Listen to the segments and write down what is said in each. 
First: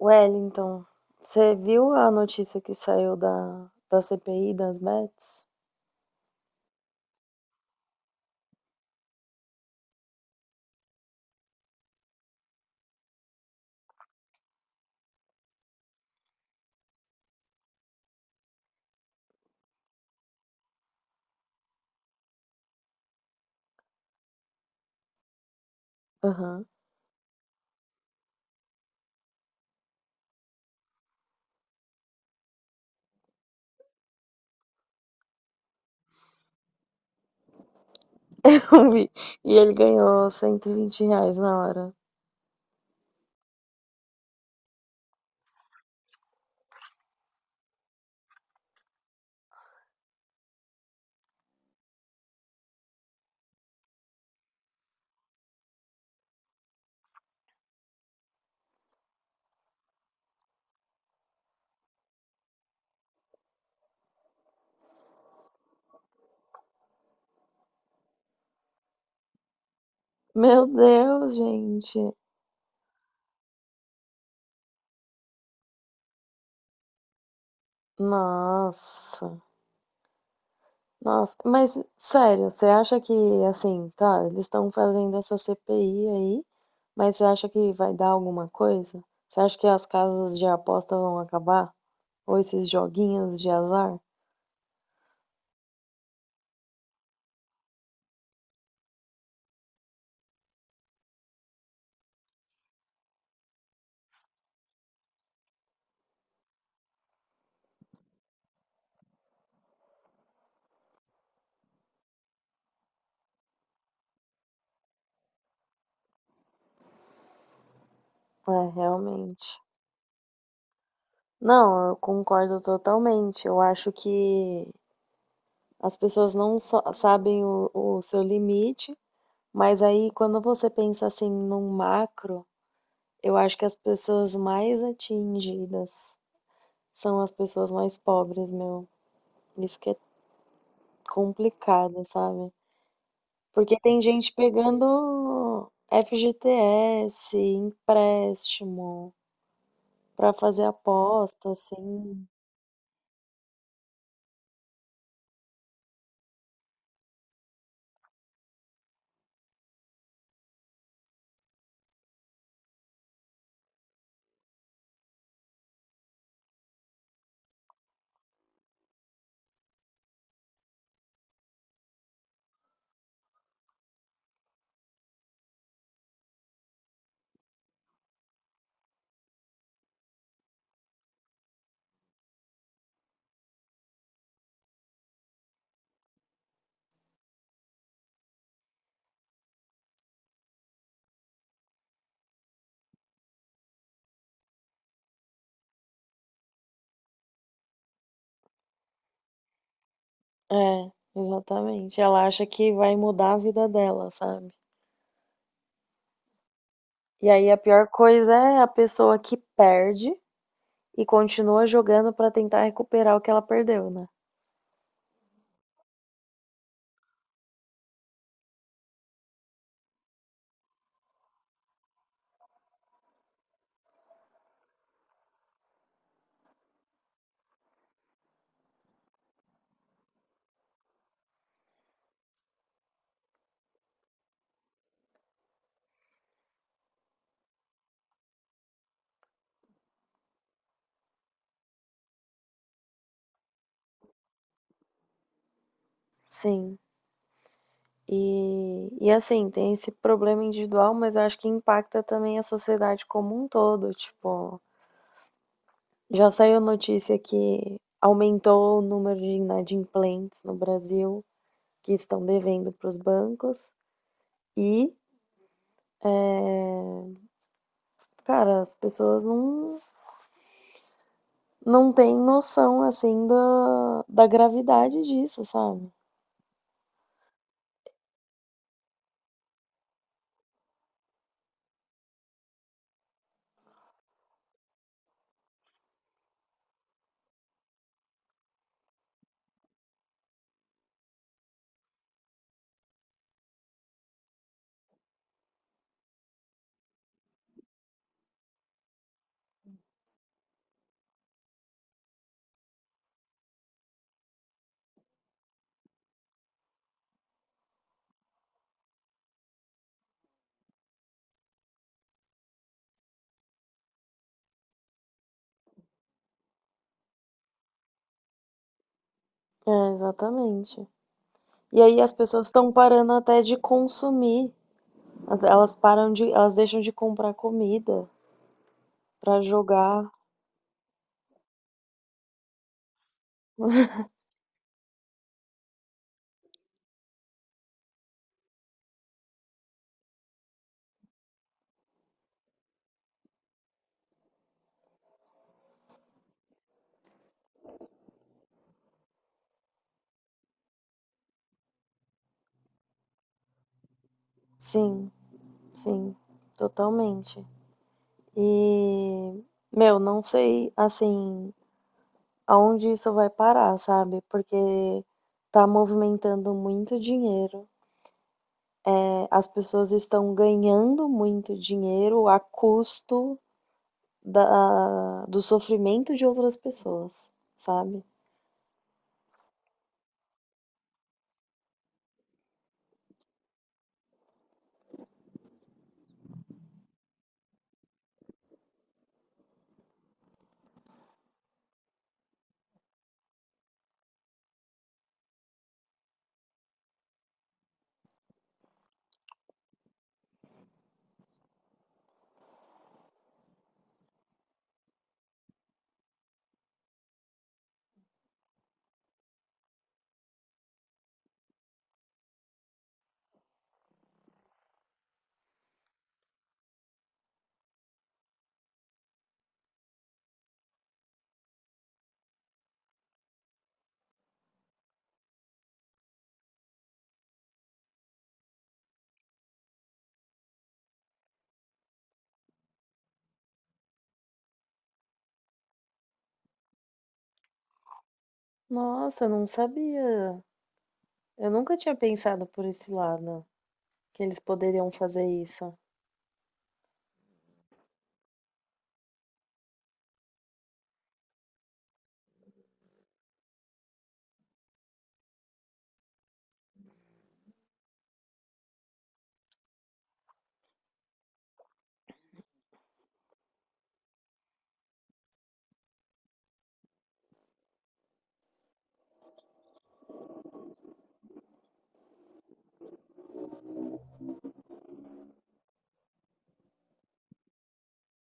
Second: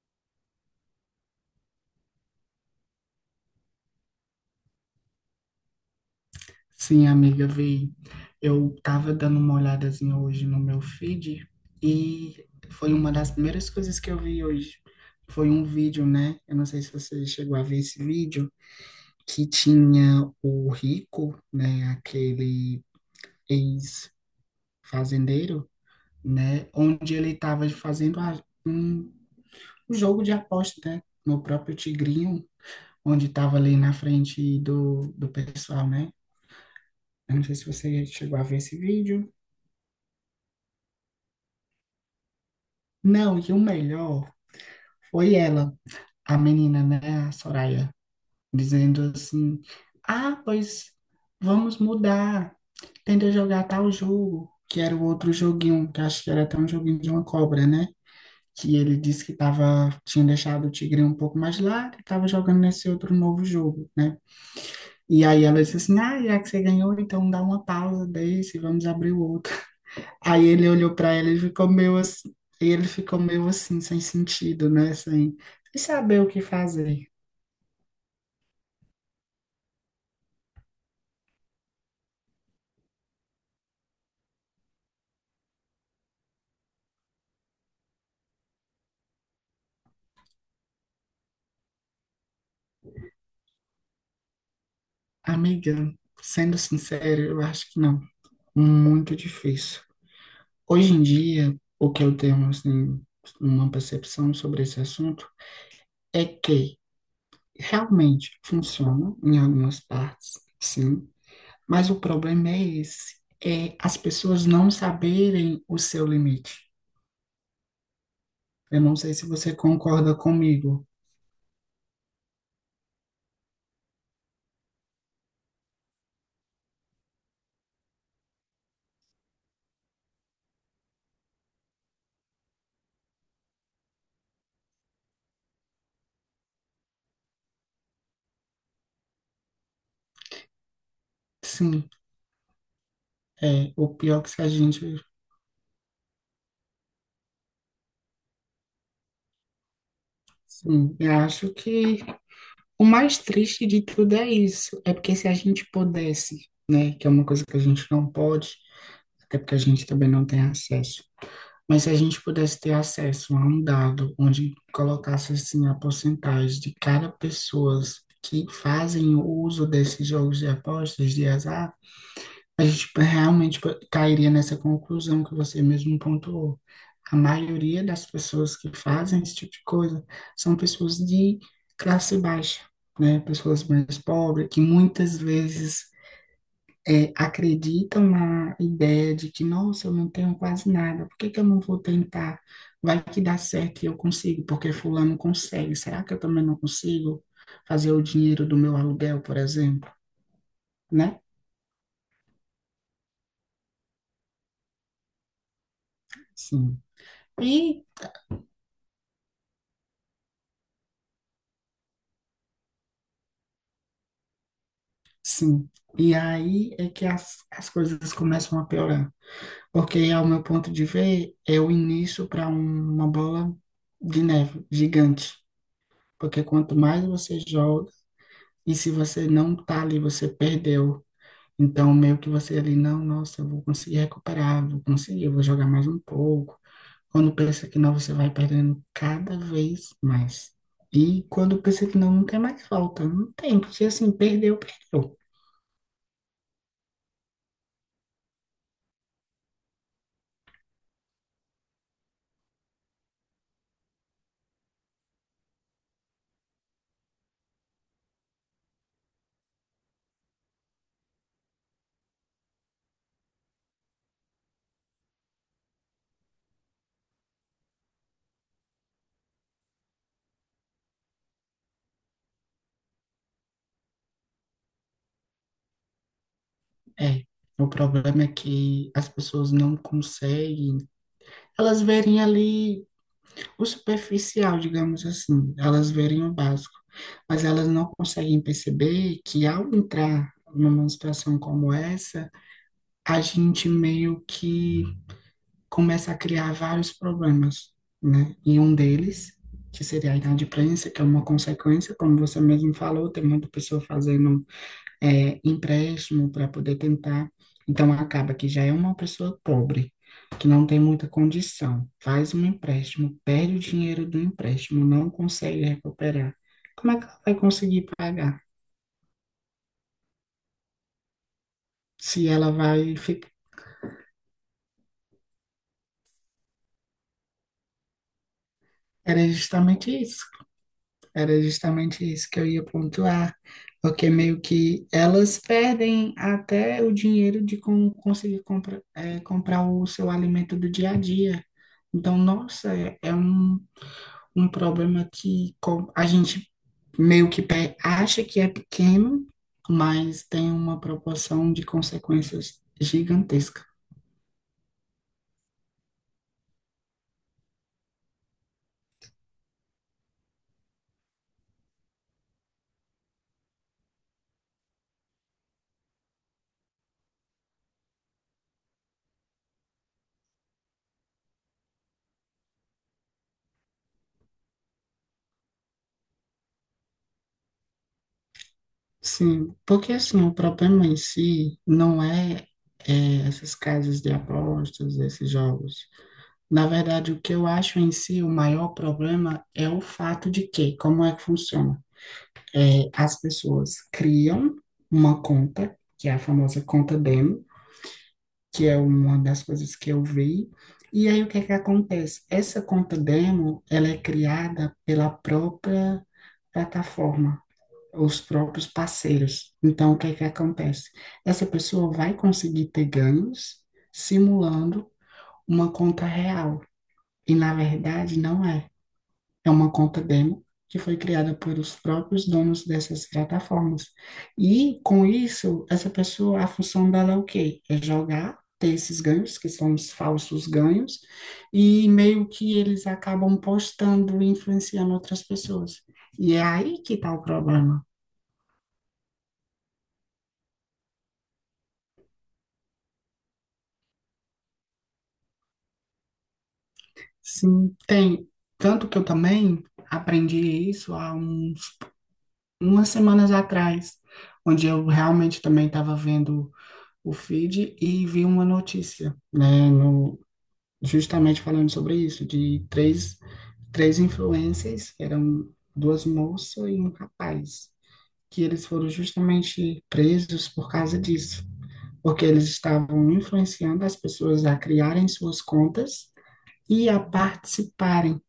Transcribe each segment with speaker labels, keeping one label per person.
Speaker 1: Wellington, você viu a notícia que saiu da CPI das Bets?
Speaker 2: Sim, amiga, vi. Eu tava dando uma olhadazinha hoje no meu feed e foi uma das primeiras coisas que eu vi hoje. Foi um vídeo, né? Eu não sei se você chegou a ver esse vídeo, que tinha o Rico, né? Aquele ex-fazendeiro,
Speaker 1: Aham.
Speaker 2: né? Onde ele tava fazendo um jogo de aposta, né? No próprio Tigrinho, onde tava ali na frente do pessoal, né? Eu não sei se você chegou a ver esse
Speaker 1: Eu vi.
Speaker 2: vídeo.
Speaker 1: E ele ganhou R$ 120 na hora.
Speaker 2: Não, e o melhor foi ela, a menina, né, a Soraya, dizendo assim: Ah, pois vamos mudar, tenta jogar tal jogo, que era o outro joguinho, que acho que era até um joguinho de uma cobra, né? Que ele disse que tava, tinha deixado o tigre um pouco mais lá, que tava jogando nesse outro novo jogo, né? E aí ela disse assim: Ah, já que você ganhou, então dá uma pausa desse, vamos abrir o outro. Aí
Speaker 1: Meu
Speaker 2: ele olhou pra ela
Speaker 1: Deus,
Speaker 2: e ficou meio
Speaker 1: gente.
Speaker 2: assim, ele ficou meio assim, sem sentido, né? Sem saber o que fazer.
Speaker 1: Nossa. Nossa, mas sério, você acha que, assim, tá, eles estão fazendo essa CPI aí, mas você acha que vai dar alguma coisa? Você acha que as casas de aposta vão acabar? Ou esses joguinhos de azar?
Speaker 2: Amiga, sendo sincero, eu acho que não. Muito difícil. Hoje em dia, o que eu tenho, assim, uma percepção sobre esse assunto é que realmente funciona em algumas partes, sim, mas o problema é esse, é as pessoas não saberem o seu limite.
Speaker 1: É,
Speaker 2: Eu não sei se você
Speaker 1: realmente.
Speaker 2: concorda comigo.
Speaker 1: Não, eu concordo totalmente. Eu acho que as pessoas não só sabem o seu limite, mas aí quando você pensa assim num macro, eu acho que as pessoas mais atingidas são as pessoas mais pobres, meu. Isso que é
Speaker 2: Sim.
Speaker 1: complicado, sabe?
Speaker 2: É,
Speaker 1: Porque
Speaker 2: o
Speaker 1: tem
Speaker 2: pior que
Speaker 1: gente
Speaker 2: se a gente.
Speaker 1: pegando FGTS, empréstimo, pra fazer
Speaker 2: Sim, eu
Speaker 1: aposta,
Speaker 2: acho que
Speaker 1: assim.
Speaker 2: o mais triste de tudo é isso. É porque se a gente pudesse, né, que é uma coisa que a gente não pode, até porque a gente também não tem acesso. Mas se a gente pudesse ter acesso a um dado onde colocasse assim a porcentagem de cada pessoas que fazem o uso desses jogos de apostas de azar, a gente tipo, realmente tipo, cairia nessa conclusão que você mesmo pontuou. A maioria das pessoas que fazem esse tipo de coisa são pessoas de classe baixa, né? Pessoas mais pobres, que muitas vezes acreditam na ideia de que, nossa, eu não tenho quase nada, por que que eu não vou tentar? Vai que dá certo e eu consigo, porque fulano consegue. Será que eu também não consigo fazer o dinheiro do meu aluguel, por exemplo,
Speaker 1: É,
Speaker 2: né?
Speaker 1: exatamente. Ela acha que vai mudar a vida dela, sabe?
Speaker 2: Sim.
Speaker 1: E aí a
Speaker 2: e
Speaker 1: pior coisa é a pessoa que perde e continua jogando pra tentar recuperar o que ela perdeu, né?
Speaker 2: Sim, e aí é que as coisas começam a piorar, porque, ao meu ponto de ver, é o início para uma bola de neve gigante, porque quanto mais você joga, e se você não tá ali, você perdeu. Então, meio que você ali, não, nossa, eu vou conseguir recuperar, vou conseguir, eu vou jogar mais um pouco. Quando pensa que não, você vai perdendo cada vez mais. E quando pensa que não, não tem mais falta, não tem, porque assim, perdeu, perdeu.
Speaker 1: Sim. E assim, tem esse problema individual, mas eu acho que impacta também a sociedade como um todo, tipo. Já saiu notícia que aumentou o número de inadimplentes no Brasil que estão devendo para os bancos e, cara, as pessoas não, não têm noção assim da gravidade disso, sabe?
Speaker 2: É, o problema é que as pessoas não conseguem, elas verem ali o superficial, digamos assim, elas verem o básico, mas elas não conseguem perceber que ao entrar numa situação como essa, a gente meio que começa a criar vários problemas, né? E um deles, que seria a inadimplência, que é uma consequência, como você mesmo falou, tem muita pessoa fazendo empréstimo para poder tentar. Então, acaba que já é uma pessoa pobre, que não tem muita condição, faz um empréstimo, perde o dinheiro do empréstimo, não consegue recuperar. Como é que ela vai conseguir pagar?
Speaker 1: É, exatamente. E aí as
Speaker 2: Se
Speaker 1: pessoas
Speaker 2: ela
Speaker 1: estão
Speaker 2: vai
Speaker 1: parando
Speaker 2: ficar.
Speaker 1: até de consumir. As- Elas param de, elas deixam de comprar comida
Speaker 2: Era
Speaker 1: para
Speaker 2: justamente
Speaker 1: jogar.
Speaker 2: isso. Era justamente isso que eu ia pontuar, porque meio que elas perdem até o dinheiro de como conseguir compra, comprar o seu alimento do dia a dia. Então, nossa, é um problema que a gente meio que acha que é pequeno, mas tem uma proporção de consequências gigantesca.
Speaker 1: Sim, sim, totalmente. E, meu, não sei, assim, aonde isso vai parar, sabe? Porque está movimentando muito dinheiro. Né? As pessoas estão ganhando muito dinheiro a custo da, do sofrimento de outras pessoas, sabe?
Speaker 2: Sim, porque assim, o problema em si não é, é essas casas de apostas, esses jogos. Na verdade, o que eu acho em si o maior problema é o fato de que, como é que funciona? As pessoas criam uma conta, que é a famosa conta demo, que é uma das coisas que eu vi. E aí o que é que acontece? Essa conta demo, ela é criada pela própria plataforma, os próprios parceiros. Então o que é que acontece? Essa pessoa vai conseguir ter ganhos simulando uma conta real. E na verdade não é. É uma conta demo que foi criada pelos próprios donos dessas plataformas. E com isso, essa pessoa, a função dela é o quê? É jogar, ter esses ganhos, que são os falsos ganhos, e meio que eles acabam postando e influenciando outras pessoas. E é aí que está o problema.
Speaker 1: Nossa, eu não sabia. Eu nunca tinha pensado por esse lado, que eles poderiam fazer isso.
Speaker 2: Sim, tem. Tanto que eu também aprendi isso há umas semanas atrás, onde eu realmente também estava vendo o feed e vi uma notícia, né, no, justamente falando sobre isso, de três influencers, eram duas moças e um rapaz, que eles foram justamente presos por causa disso, porque eles estavam influenciando as pessoas a criarem suas contas e a participarem.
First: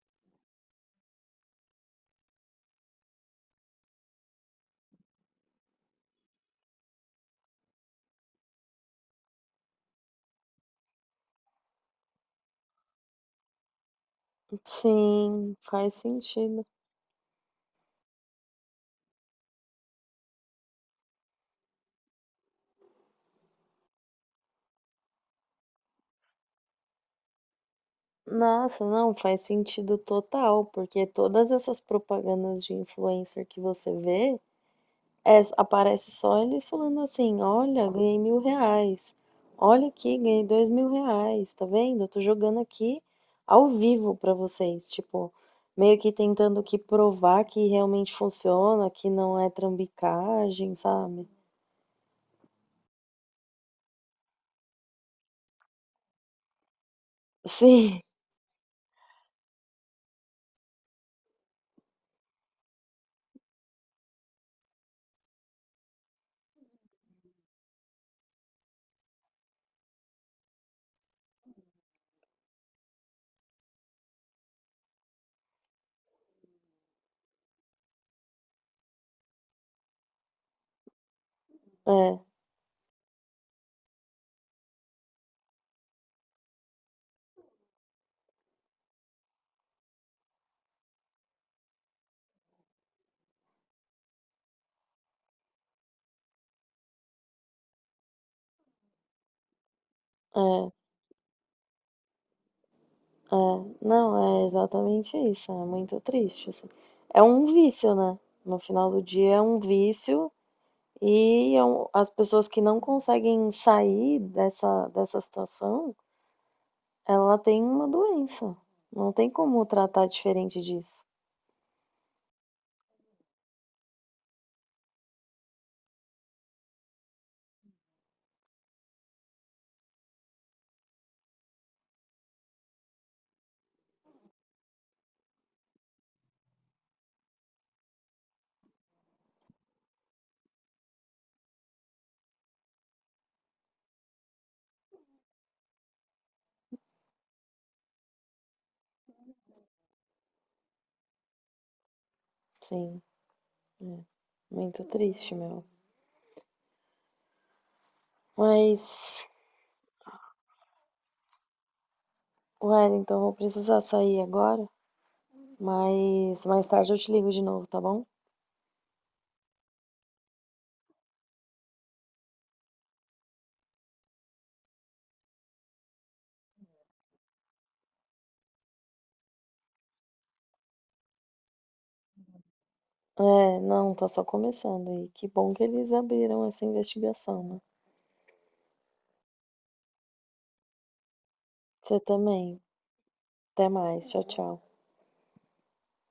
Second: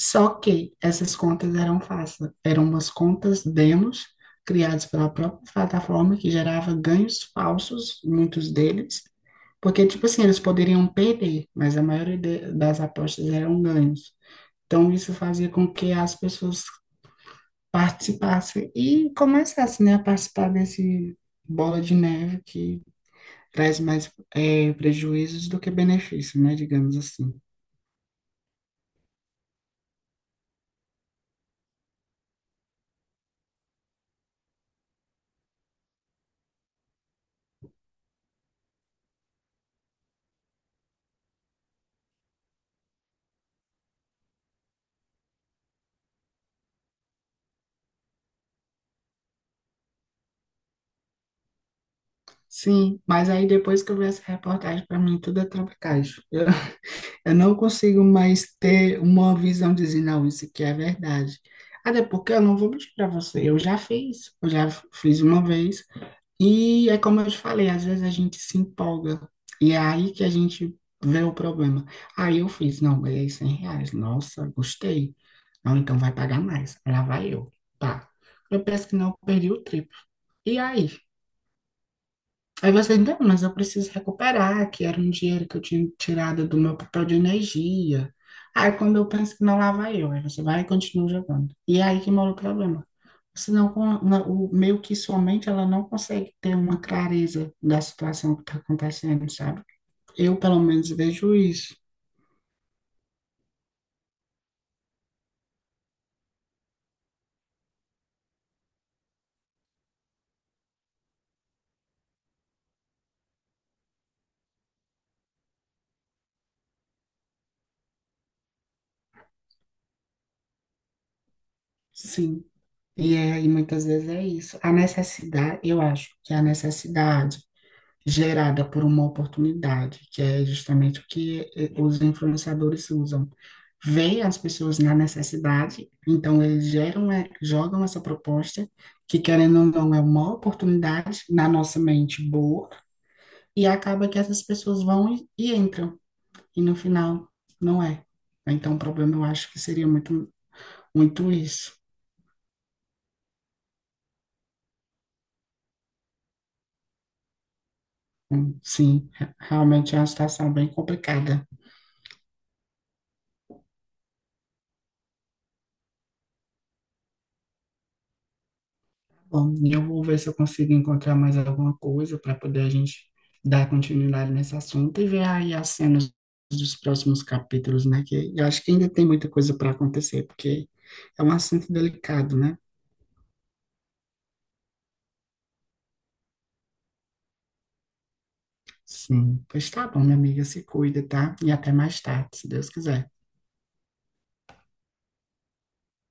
Speaker 2: Só que essas contas eram falsas, eram umas contas demos criadas pela própria plataforma que gerava ganhos falsos, muitos deles, porque, tipo assim, eles poderiam perder, mas a maioria das apostas eram ganhos. Então, isso fazia
Speaker 1: Sim,
Speaker 2: com que
Speaker 1: faz
Speaker 2: as
Speaker 1: sentido.
Speaker 2: pessoas participassem e começassem, né, a participar desse bola de neve que traz mais prejuízos do que benefícios, né, digamos assim.
Speaker 1: Nossa, não, faz sentido total, porque todas essas propagandas de influencer que você vê, é, aparece só eles falando assim, olha, ganhei R$ 1.000. Olha aqui, ganhei R$ 2.000, tá vendo? Eu tô jogando aqui ao vivo pra vocês, tipo, meio que tentando que provar que realmente funciona, que não é trambicagem, sabe?
Speaker 2: Sim, mas aí depois que eu vi essa reportagem, para mim tudo é trapicagem. Eu, eu não
Speaker 1: Sim,
Speaker 2: consigo mais ter uma visão de dizer, não, isso aqui é verdade. Até porque eu não vou mentir para você, eu já fiz, eu já fiz uma vez. E é como eu te falei, às vezes a gente se empolga. E é aí que a gente vê o problema. Aí eu fiz, não, ganhei R$ 100. Nossa, gostei. Não, então vai pagar mais. Lá vai eu. Pá. Eu penso que não, eu perdi o triplo. E aí?
Speaker 1: é,
Speaker 2: Aí você, não, mas eu preciso recuperar, que era um dinheiro que eu tinha tirado do meu papel de energia. Aí quando eu penso que não, lá vai eu. Aí você vai e continua jogando. E é aí que mora o problema. Senão, meio que sua mente, ela não consegue ter uma clareza da situação que está acontecendo, sabe? Eu, pelo
Speaker 1: é,
Speaker 2: menos, vejo isso,
Speaker 1: é. Não, é exatamente isso. É muito triste, assim. É um vício, né? No final do dia é um vício. E é um- as pessoas que não conseguem sair dessa situação, ela tem uma doença. Não tem como tratar diferente disso.
Speaker 2: sim. E muitas vezes é isso. A necessidade, eu acho que a necessidade gerada por uma oportunidade, que é justamente o que os influenciadores usam. Veem as pessoas na necessidade, então eles geram, jogam essa proposta, que querendo ou não é uma oportunidade na nossa mente boa, e acaba que essas pessoas vão e entram, e no final não é. Então, o problema eu acho que seria muito, muito isso.
Speaker 1: Sim, é muito triste, meu.
Speaker 2: Sim,
Speaker 1: Mas,
Speaker 2: realmente é uma situação bem complicada.
Speaker 1: Wellington, eu vou precisar sair agora. Mas mais tarde eu te ligo de novo, tá bom?
Speaker 2: Bom, e eu vou ver se eu consigo encontrar mais alguma coisa para poder a gente dar continuidade nesse assunto e ver aí as cenas dos próximos capítulos, né? Que eu acho que ainda tem muita coisa para acontecer, porque é um assunto delicado, né?
Speaker 1: É, não, tá só começando. E que bom que eles abriram essa investigação, né?
Speaker 2: Sim, pois tá bom, minha amiga, se cuida, tá? E até
Speaker 1: Você
Speaker 2: mais tarde, se
Speaker 1: também.
Speaker 2: Deus quiser.
Speaker 1: Até mais. Tchau, tchau.